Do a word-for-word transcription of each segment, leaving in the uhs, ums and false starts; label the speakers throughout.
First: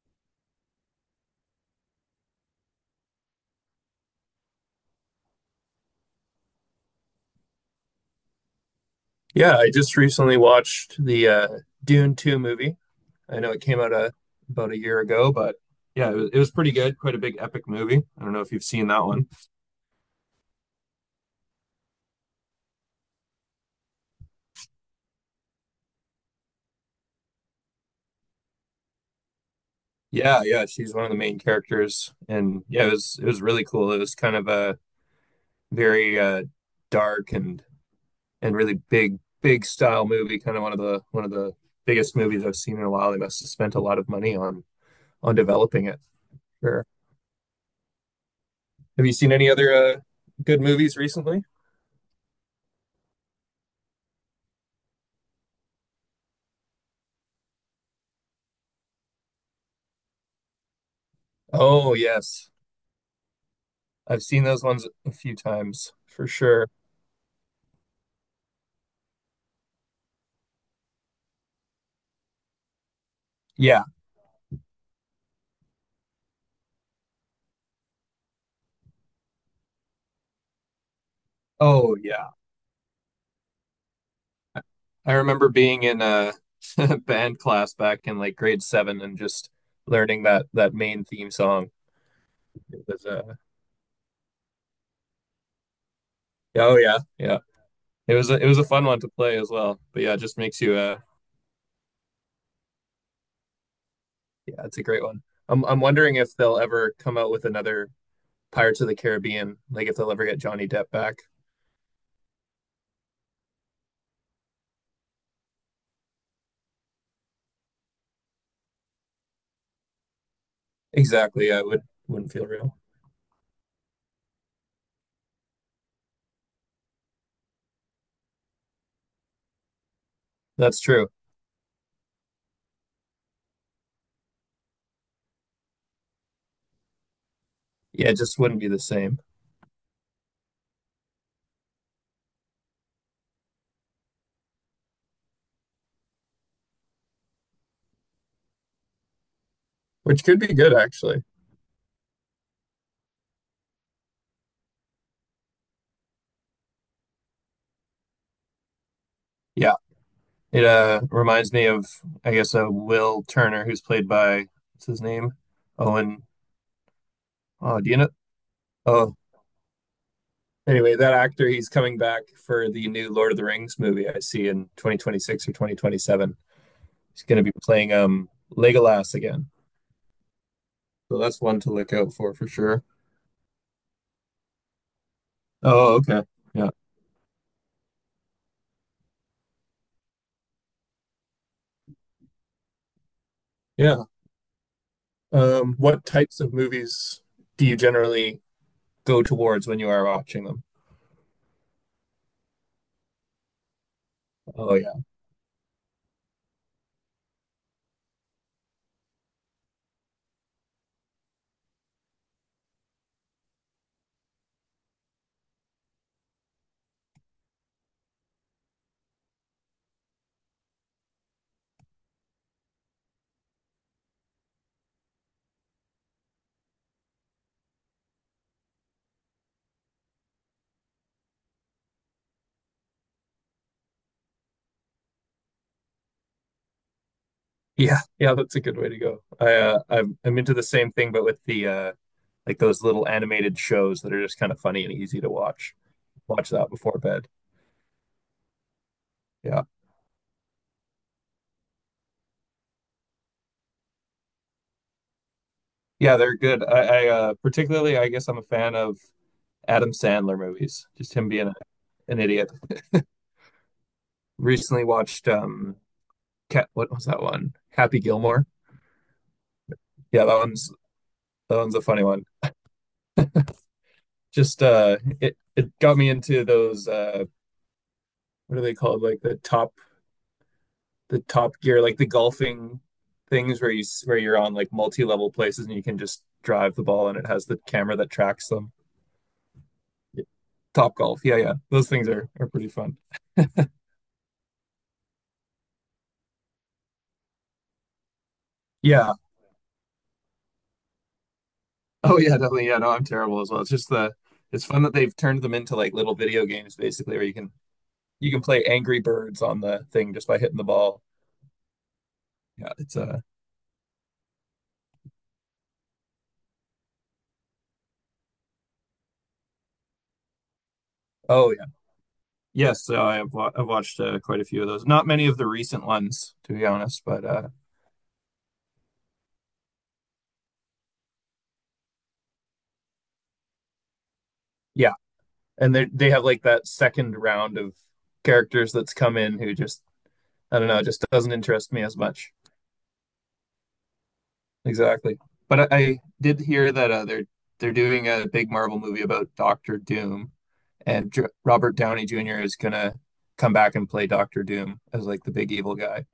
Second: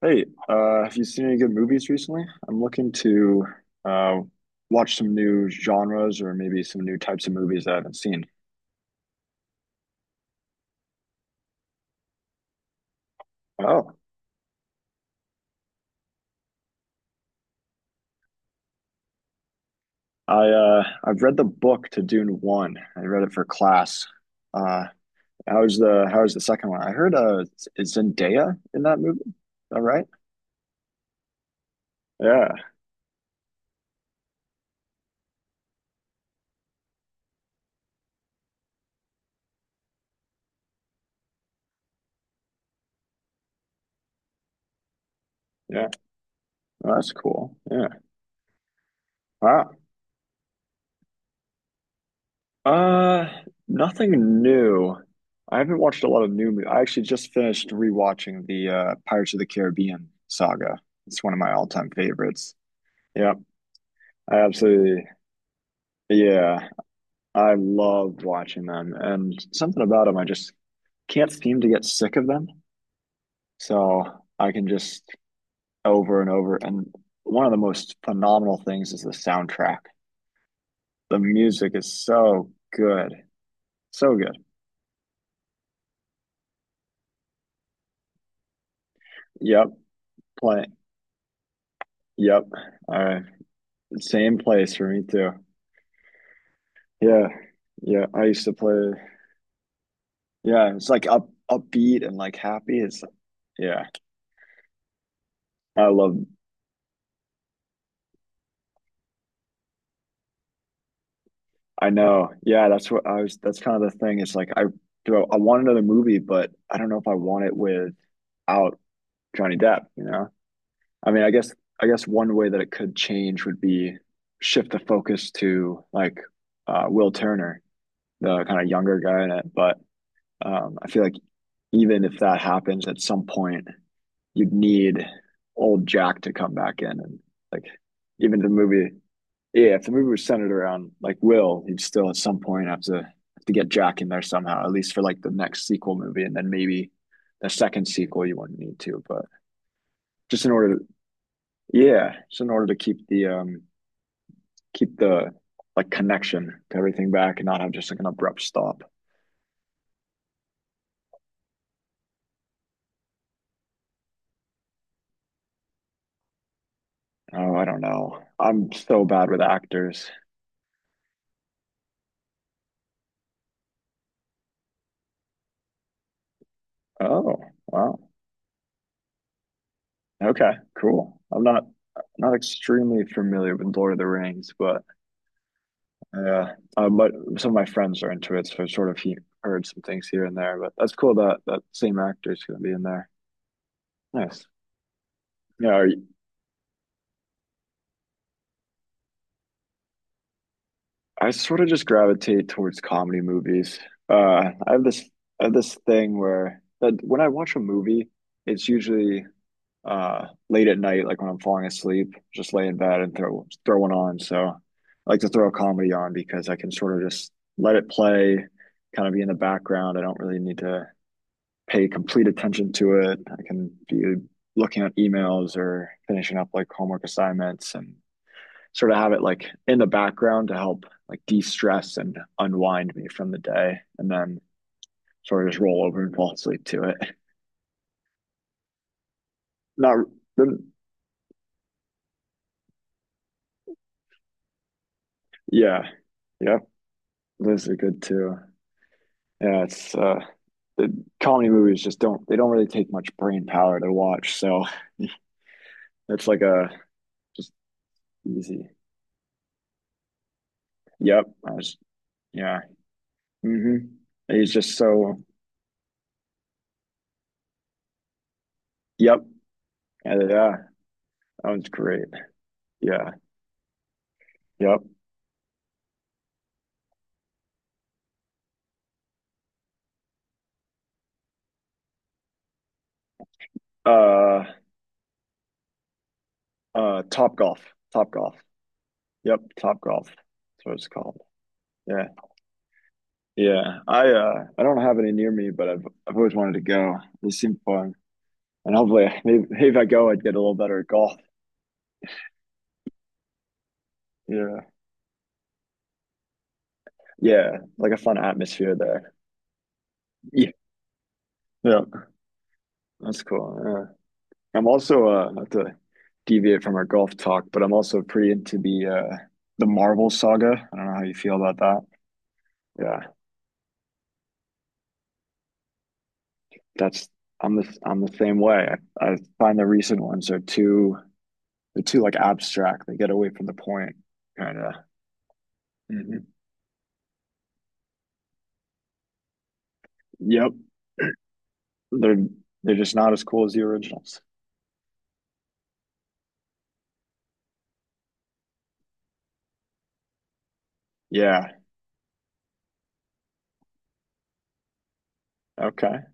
Speaker 1: Hey, uh, have you seen any good movies recently? I'm looking to uh, watch some new genres or maybe some new types of movies that I haven't seen.
Speaker 2: Yeah, I just recently watched the uh, Dune two movie. I know it came out
Speaker 1: Oh,
Speaker 2: a, about a year ago, but yeah, it was, it was pretty good. Quite a big epic movie. I don't know if you've seen that one.
Speaker 1: I uh, I've read the book to Dune One. I read it for class. Uh, How's the how's the second one? I heard uh, is Zendaya in that movie. Is that right?
Speaker 2: Yeah, yeah, she's one of the main characters,
Speaker 1: Yeah,
Speaker 2: and yeah, it was it was really cool. It was kind of a very uh, dark and and really big big style movie. Kind of one of the one of the biggest movies I've seen in a while. They must have spent a lot of money on on developing
Speaker 1: yeah.
Speaker 2: it. Sure.
Speaker 1: Well, that's cool. Yeah.
Speaker 2: Have you seen any other
Speaker 1: Wow.
Speaker 2: uh, good movies recently?
Speaker 1: Uh, Nothing new. I haven't watched a lot of new. mo- I actually just finished rewatching the uh, Pirates of the Caribbean saga. It's one of my all-time
Speaker 2: Oh yes.
Speaker 1: favorites. Yep,
Speaker 2: I've
Speaker 1: I
Speaker 2: seen those ones
Speaker 1: absolutely.
Speaker 2: a few times for
Speaker 1: Yeah,
Speaker 2: sure.
Speaker 1: I love watching them, and something about them, I just can't seem to get sick of them.
Speaker 2: Yeah.
Speaker 1: So I can just over and over. And one of the most phenomenal things is the soundtrack. The music is
Speaker 2: Oh, yeah.
Speaker 1: so good, so good.
Speaker 2: I I remember being in a band class back in like grade seven and just
Speaker 1: Yep,
Speaker 2: learning that
Speaker 1: playing.
Speaker 2: that main theme song.
Speaker 1: Yep.
Speaker 2: It was
Speaker 1: I
Speaker 2: uh,
Speaker 1: same place for me too.
Speaker 2: yeah, oh yeah,
Speaker 1: Yeah.
Speaker 2: yeah.
Speaker 1: Yeah.
Speaker 2: It
Speaker 1: I
Speaker 2: was a,
Speaker 1: used
Speaker 2: it
Speaker 1: to
Speaker 2: was a fun
Speaker 1: play.
Speaker 2: one to play as well. But yeah, it just makes you
Speaker 1: Yeah, it's
Speaker 2: uh,
Speaker 1: like up upbeat and like happy. It's yeah,
Speaker 2: yeah, it's a great one. I'm I'm
Speaker 1: I
Speaker 2: wondering
Speaker 1: love.
Speaker 2: if they'll ever come out with another Pirates of the Caribbean, like if they'll ever get Johnny Depp back.
Speaker 1: I know. Yeah, that's what I was. That's kind of the thing. It's like I do. I, I want another movie, but I don't know if I want it without Johnny Depp. You know. I mean, I
Speaker 2: Exactly.
Speaker 1: guess.
Speaker 2: Yeah, it would
Speaker 1: I guess
Speaker 2: wouldn't
Speaker 1: one
Speaker 2: feel
Speaker 1: way that it
Speaker 2: real.
Speaker 1: could change would be shift the focus to like uh, Will Turner, the kind of younger guy in it. But um,
Speaker 2: That's
Speaker 1: I feel
Speaker 2: true.
Speaker 1: like even if that happens at some point, you'd need old Jack to come back in and like
Speaker 2: Yeah, it just
Speaker 1: even the
Speaker 2: wouldn't be the
Speaker 1: movie.
Speaker 2: same,
Speaker 1: Yeah, if the movie was centered around like Will, he'd still at some point have to have to get Jack in there somehow, at least for like the next sequel movie, and then maybe the second sequel you wouldn't need to, but
Speaker 2: which could
Speaker 1: just
Speaker 2: be
Speaker 1: in
Speaker 2: good
Speaker 1: order to
Speaker 2: actually.
Speaker 1: yeah, just in order to keep the um keep the like connection to everything back and not have just like an abrupt stop.
Speaker 2: Yeah. It uh reminds me of I guess uh, Will Turner, who's played by, what's his name? Owen
Speaker 1: Oh, I don't
Speaker 2: oh do you know
Speaker 1: know. I'm so
Speaker 2: oh
Speaker 1: bad with actors.
Speaker 2: Anyway, that actor, he's coming back for the new Lord of the Rings movie I see in twenty twenty-six or twenty twenty-seven. He's going
Speaker 1: Oh,
Speaker 2: to be playing
Speaker 1: wow.
Speaker 2: um Legolas again.
Speaker 1: Okay,
Speaker 2: So
Speaker 1: cool.
Speaker 2: that's
Speaker 1: I'm
Speaker 2: one
Speaker 1: not
Speaker 2: to look out for
Speaker 1: Not
Speaker 2: for sure.
Speaker 1: extremely familiar with Lord of the Rings, but
Speaker 2: Oh, okay.
Speaker 1: uh,
Speaker 2: Yeah.
Speaker 1: uh, but some of my friends are into it, so I've sort of he heard some things here and there. But that's cool that that same actor is going to be in there.
Speaker 2: Yeah.
Speaker 1: Nice. Yeah,
Speaker 2: Um
Speaker 1: are
Speaker 2: what
Speaker 1: you-
Speaker 2: types of movies do you generally go towards when you are watching them?
Speaker 1: I sort of just gravitate towards comedy movies. Uh, I
Speaker 2: Oh
Speaker 1: have
Speaker 2: yeah.
Speaker 1: this I have this thing where that when I watch a movie, it's usually uh, late at night, like when I'm falling asleep, just lay in bed and throw throw one on. So I like to throw a comedy on because I can sort of just let it play, kind of be in the background. I don't really need to pay complete attention to it. I can be looking at emails or finishing up like homework assignments and sort of have it like in the background to help like de-stress and unwind me from the day and then sort of just roll over and fall asleep to it.
Speaker 2: Yeah. Yeah, that's a good way to go. I uh
Speaker 1: Not
Speaker 2: I'm I'm into
Speaker 1: the
Speaker 2: the same thing but with the uh like those little animated shows that are just kind of funny and easy to watch.
Speaker 1: yeah.
Speaker 2: Watch
Speaker 1: Yep.
Speaker 2: that before bed.
Speaker 1: Those are good too. Yeah,
Speaker 2: Yeah.
Speaker 1: it's uh the comedy movies just don't they don't really take much brain power to watch, so
Speaker 2: Yeah,
Speaker 1: it's
Speaker 2: they're
Speaker 1: like
Speaker 2: good.
Speaker 1: a
Speaker 2: I, I uh,
Speaker 1: just
Speaker 2: Particularly, I guess I'm a
Speaker 1: easy.
Speaker 2: fan of Adam Sandler movies, just him
Speaker 1: Yep.
Speaker 2: being
Speaker 1: I
Speaker 2: a,
Speaker 1: was,
Speaker 2: an idiot.
Speaker 1: yeah. hmm He's just
Speaker 2: Recently
Speaker 1: so
Speaker 2: watched um Cat, what was that one? Happy Gilmore.
Speaker 1: yep. Yeah,
Speaker 2: Yeah, that
Speaker 1: yeah.
Speaker 2: one's
Speaker 1: That
Speaker 2: that
Speaker 1: one's
Speaker 2: one's a funny
Speaker 1: great.
Speaker 2: one.
Speaker 1: Yeah.
Speaker 2: Just
Speaker 1: Yep.
Speaker 2: uh it it got me into those uh what are they called? Like the top, the top gear, like the golfing things where you where you're
Speaker 1: Uh
Speaker 2: on like multi-level places and you can just drive the
Speaker 1: uh
Speaker 2: ball, and it
Speaker 1: Top
Speaker 2: has the
Speaker 1: Golf.
Speaker 2: camera
Speaker 1: Top
Speaker 2: that
Speaker 1: Golf.
Speaker 2: tracks them.
Speaker 1: Yep, Top Golf. That's what it's
Speaker 2: Top golf.
Speaker 1: called.
Speaker 2: Yeah, yeah. Those things
Speaker 1: Yeah.
Speaker 2: are are pretty fun.
Speaker 1: Yeah. I uh I don't have any near me, but I've I've always wanted to go. They seem fun. And hopefully
Speaker 2: Yeah.
Speaker 1: maybe, maybe if I go I'd get a little better at golf.
Speaker 2: Oh yeah, definitely. Yeah, no, I'm terrible as well. It's just the it's
Speaker 1: Yeah.
Speaker 2: fun that they've turned them into like little video games basically where you can
Speaker 1: Yeah, like a fun
Speaker 2: you can play
Speaker 1: atmosphere
Speaker 2: Angry
Speaker 1: there.
Speaker 2: Birds on the thing just by
Speaker 1: Yeah.
Speaker 2: hitting the ball.
Speaker 1: Yeah,
Speaker 2: Yeah, it's uh
Speaker 1: that's cool. Yeah. I'm also uh not to deviate from our golf talk, but I'm also pretty into the uh the Marvel saga. I don't know how you feel
Speaker 2: oh
Speaker 1: about
Speaker 2: yeah.
Speaker 1: that.
Speaker 2: Yes, so
Speaker 1: Yeah,
Speaker 2: I have wa- I've watched uh, quite a few of those. Not many of the recent ones to be honest,
Speaker 1: that's
Speaker 2: but uh
Speaker 1: I'm the I'm the same way. I, I find the recent ones are too they're too like abstract. They get away from the point, kind of.
Speaker 2: yeah. And they they
Speaker 1: hmm
Speaker 2: have like that second round of characters that's come in who just,
Speaker 1: Yep,
Speaker 2: I don't know, just doesn't interest me as
Speaker 1: they're
Speaker 2: much.
Speaker 1: they're just not as cool as the originals.
Speaker 2: Exactly. But I, I did hear that uh, they're they're doing a big Marvel movie about Doctor Doom, and Dr
Speaker 1: Yeah.
Speaker 2: Robert Downey Junior is gonna come back and play Doctor Doom as like the big evil
Speaker 1: Okay.
Speaker 2: guy.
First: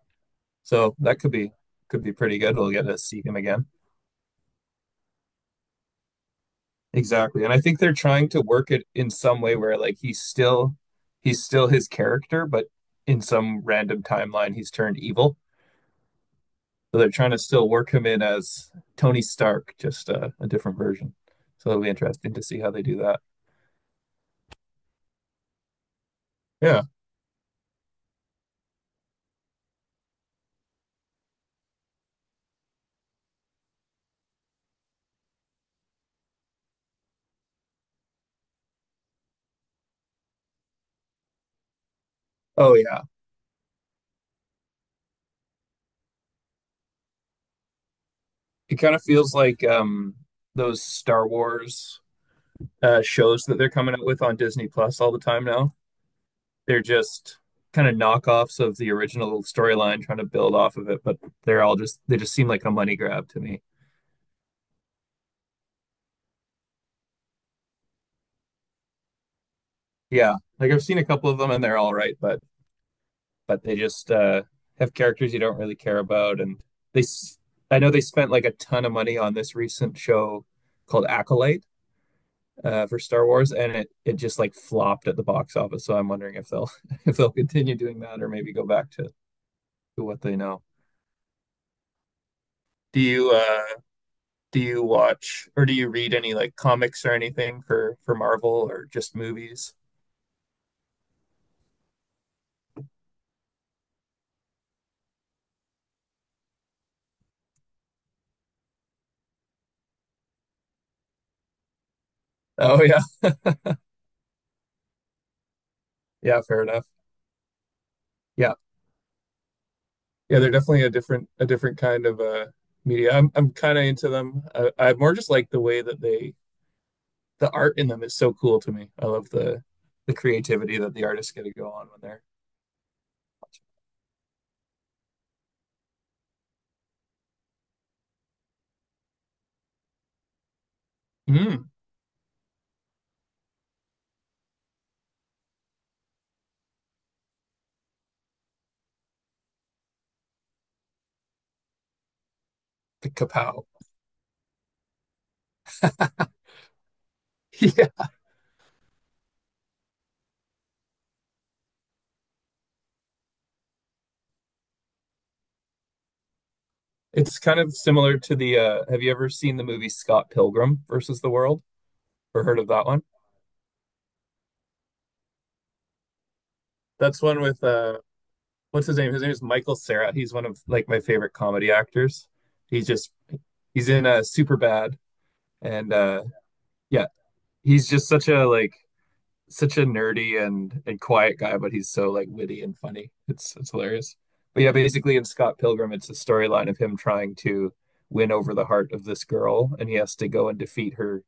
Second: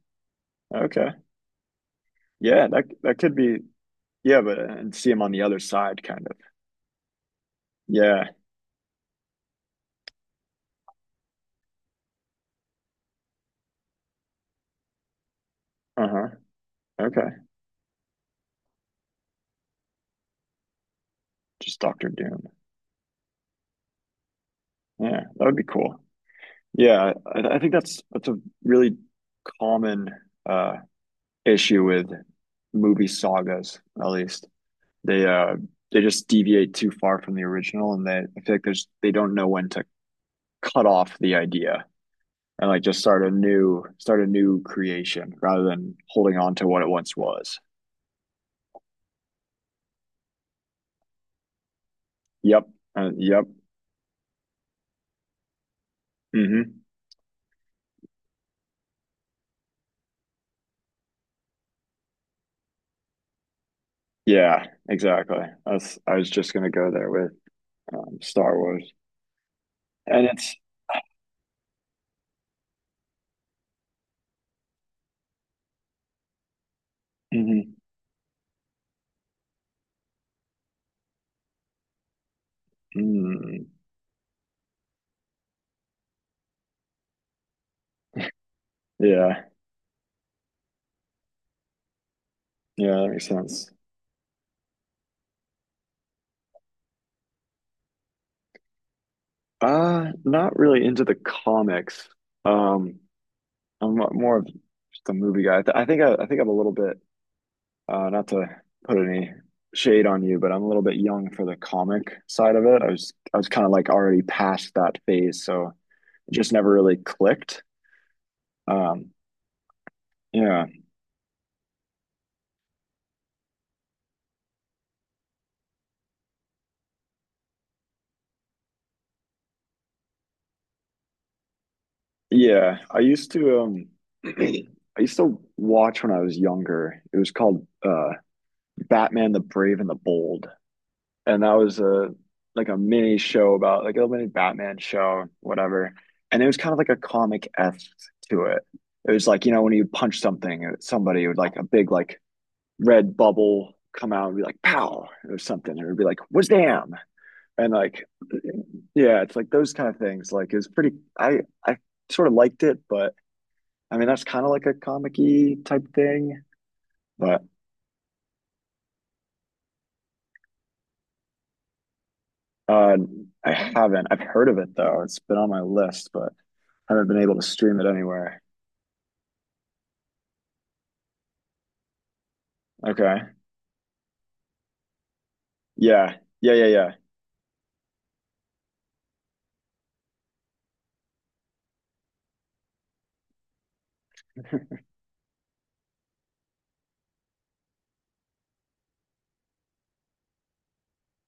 Speaker 2: So
Speaker 1: Okay.
Speaker 2: that could be, could be pretty good.
Speaker 1: Yeah,
Speaker 2: We'll
Speaker 1: that
Speaker 2: get to
Speaker 1: that
Speaker 2: see
Speaker 1: could
Speaker 2: him
Speaker 1: be
Speaker 2: again.
Speaker 1: yeah, but uh, and see him on the other side, kind of.
Speaker 2: Exactly. And I think they're trying
Speaker 1: Yeah.
Speaker 2: to work it in some way where like he's still he's still his character, but in some random timeline he's turned evil.
Speaker 1: Uh-huh.
Speaker 2: So they're
Speaker 1: Okay.
Speaker 2: trying to still work him in as Tony Stark, just uh, a different version. So
Speaker 1: Just
Speaker 2: it'll be
Speaker 1: Doctor
Speaker 2: interesting to
Speaker 1: Doom.
Speaker 2: see how they do that.
Speaker 1: Yeah, that would be cool.
Speaker 2: Yeah.
Speaker 1: Yeah, I, I think that's that's a really common uh issue with movie sagas, at least. They uh they just deviate too far from the original and they I feel like there's they don't know when to cut off the idea and
Speaker 2: Oh
Speaker 1: like just
Speaker 2: yeah.
Speaker 1: start a new start a new creation rather than holding on to what it once was.
Speaker 2: It kind of feels like um, those Star Wars
Speaker 1: Yep.
Speaker 2: uh,
Speaker 1: Uh,
Speaker 2: shows
Speaker 1: yep.
Speaker 2: that they're coming out with on Disney Plus all the time now.
Speaker 1: Mm-hmm.
Speaker 2: They're just kind of knockoffs of the original storyline, trying to build off of it, but they're all just, they just seem like a money grab to me.
Speaker 1: Yeah, exactly. That's I was just gonna go there with um, Star Wars, and
Speaker 2: Yeah,
Speaker 1: it's
Speaker 2: like I've seen a couple of them and they're all right, but but they just uh, have characters you don't really care about. And they,
Speaker 1: mhm,
Speaker 2: I know they spent like a ton of money on this recent show called Acolyte, uh, for Star Wars,
Speaker 1: mm,
Speaker 2: and it it just like flopped at the box office. So I'm wondering if they'll if they'll continue doing that or maybe go back to,
Speaker 1: yeah,
Speaker 2: to what they know.
Speaker 1: yeah,
Speaker 2: Do
Speaker 1: that makes
Speaker 2: you
Speaker 1: sense.
Speaker 2: uh do you watch or do you read any like comics or anything for for Marvel or just movies?
Speaker 1: Uh, not really into the comics. Um, I'm mo- More of just a movie guy. I, th I think I, I think I'm a little bit uh, not to put any shade on you, but I'm a little bit young for the comic side of it.
Speaker 2: Oh
Speaker 1: I
Speaker 2: yeah,
Speaker 1: was I was kind of like already past that phase, so it
Speaker 2: yeah,
Speaker 1: just
Speaker 2: fair
Speaker 1: never
Speaker 2: enough.
Speaker 1: really clicked.
Speaker 2: Yeah,
Speaker 1: Um,
Speaker 2: yeah, they're
Speaker 1: yeah.
Speaker 2: definitely a different, a different kind of uh media. I'm I'm kind of into them. I, I more just like the way that they the art in them is so cool to me. I love the the creativity that the artists get to go on when they're,
Speaker 1: Yeah, I used to um I used to watch when I was younger. It was called uh Batman the Brave and the Bold. And that
Speaker 2: mm,
Speaker 1: was a like a mini show about like a mini Batman show, whatever. And it was kind of like a comic-esque to it. It was like, you know, when you punch something, uh, somebody would like a big like
Speaker 2: the
Speaker 1: red
Speaker 2: kapow.
Speaker 1: bubble come out and be like pow or something. It would be like, was damn. And like
Speaker 2: Yeah,
Speaker 1: yeah, it's like those kind of things. Like it was pretty I I sort of liked it, but I mean, that's kind of like a comic-y type thing,
Speaker 2: it's
Speaker 1: but
Speaker 2: kind of similar to the uh have you ever seen the movie Scott Pilgrim versus the World, or heard of that
Speaker 1: uh,
Speaker 2: one?
Speaker 1: I haven't. I've heard of it though. It's been on my list, but I haven't been
Speaker 2: That's
Speaker 1: able
Speaker 2: one
Speaker 1: to
Speaker 2: with
Speaker 1: stream it
Speaker 2: uh
Speaker 1: anywhere.
Speaker 2: what's his name? His name is Michael Cera. He's one of like my favorite comedy actors. He's just
Speaker 1: Okay.
Speaker 2: he's in uh super bad and
Speaker 1: Yeah.
Speaker 2: uh
Speaker 1: Yeah. Yeah.
Speaker 2: yeah, he's just such a like, such a nerdy and and quiet guy, but he's so like witty and funny. It's it's hilarious.
Speaker 1: Yeah.
Speaker 2: But yeah, basically in Scott Pilgrim, it's a storyline of him trying to win over the heart of this girl, and he has to go and defeat her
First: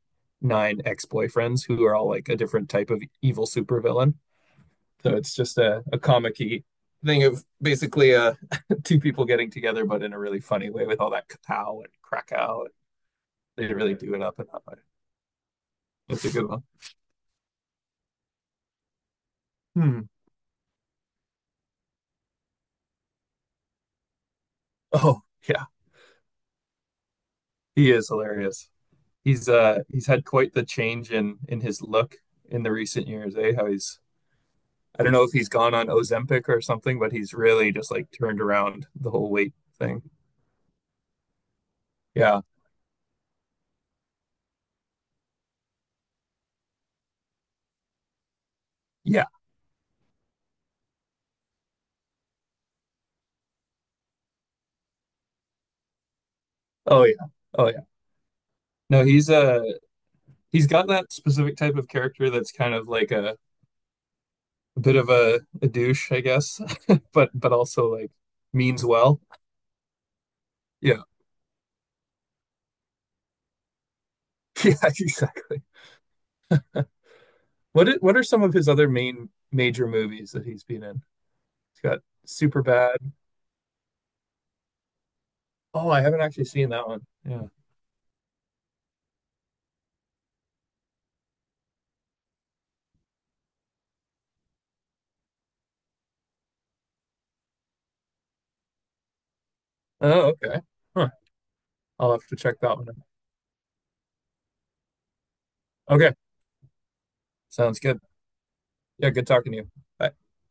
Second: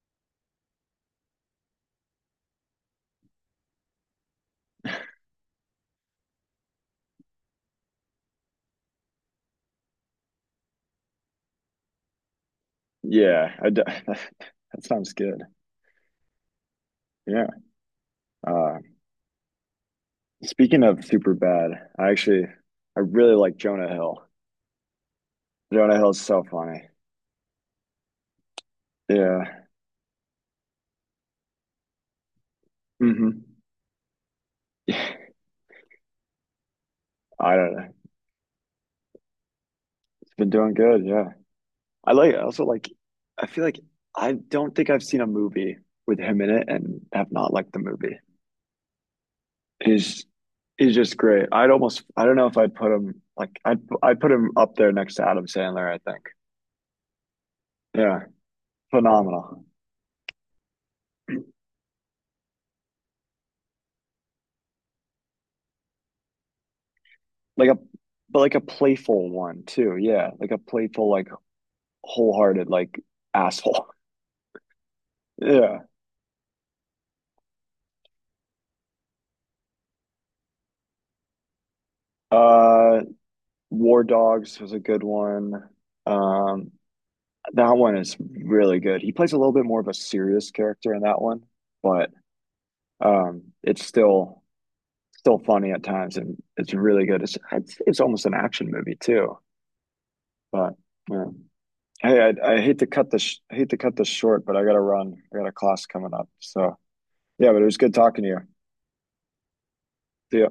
Speaker 2: nine ex-boyfriends who are all like a different type of evil supervillain. So it's just a, a comic-y thing of basically uh two people getting together, but in a really funny way with all that Kapow and Krakow.
Speaker 1: Yeah.
Speaker 2: They
Speaker 1: I d
Speaker 2: really do it up in that way.
Speaker 1: That sounds good.
Speaker 2: It's a good one.
Speaker 1: Yeah. Uh,
Speaker 2: Hmm.
Speaker 1: Speaking of super bad, I actually I really like Jonah Hill.
Speaker 2: Oh yeah,
Speaker 1: Jonah Hill's so funny.
Speaker 2: he is hilarious. He's
Speaker 1: Yeah.
Speaker 2: uh he's had quite the change in in his look in the recent
Speaker 1: hmm
Speaker 2: years, eh? How he's I don't know if he's gone on Ozempic or something, but he's
Speaker 1: I
Speaker 2: really
Speaker 1: don't know.
Speaker 2: just like turned around the whole weight thing.
Speaker 1: It's been doing good. Yeah. I like. I
Speaker 2: Yeah.
Speaker 1: also like. I feel like I don't think I've seen a movie with him in it and have not liked the movie.
Speaker 2: Yeah.
Speaker 1: He's he's just great. I'd almost. I don't know if I'd put him like. I'd I'd put him up there next to Adam Sandler. I think.
Speaker 2: Oh yeah. Oh yeah.
Speaker 1: Yeah,
Speaker 2: No, he's uh
Speaker 1: phenomenal.
Speaker 2: he's got that specific type of character that's kind of like a, a bit of a, a douche, I guess, but but
Speaker 1: Like a
Speaker 2: also like
Speaker 1: But like a
Speaker 2: means well.
Speaker 1: playful one too. Yeah, like a
Speaker 2: Yeah.
Speaker 1: playful, like wholehearted, like asshole.
Speaker 2: Yeah, exactly.
Speaker 1: Yeah.
Speaker 2: What i- what are some of his other main major movies that he's been in? He's got Superbad.
Speaker 1: Uh, War Dogs was a good one.
Speaker 2: Oh, I haven't actually seen
Speaker 1: Um,
Speaker 2: that one. Yeah.
Speaker 1: That one is really good. He plays a little bit more of a serious character in that one, but um, it's still still funny at times, and it's really good. It's it's, it's almost an action movie too.
Speaker 2: Oh, okay.
Speaker 1: But
Speaker 2: Huh.
Speaker 1: yeah.
Speaker 2: I'll
Speaker 1: Hey,
Speaker 2: have to
Speaker 1: I,
Speaker 2: check
Speaker 1: I
Speaker 2: that
Speaker 1: hate to
Speaker 2: one out.
Speaker 1: cut this I hate to cut this short, but I got to run. I got a class
Speaker 2: Okay.
Speaker 1: coming up. So yeah, but it was
Speaker 2: Sounds
Speaker 1: good
Speaker 2: good.
Speaker 1: talking to you.
Speaker 2: Yeah, good talking to you. Bye.
Speaker 1: See ya.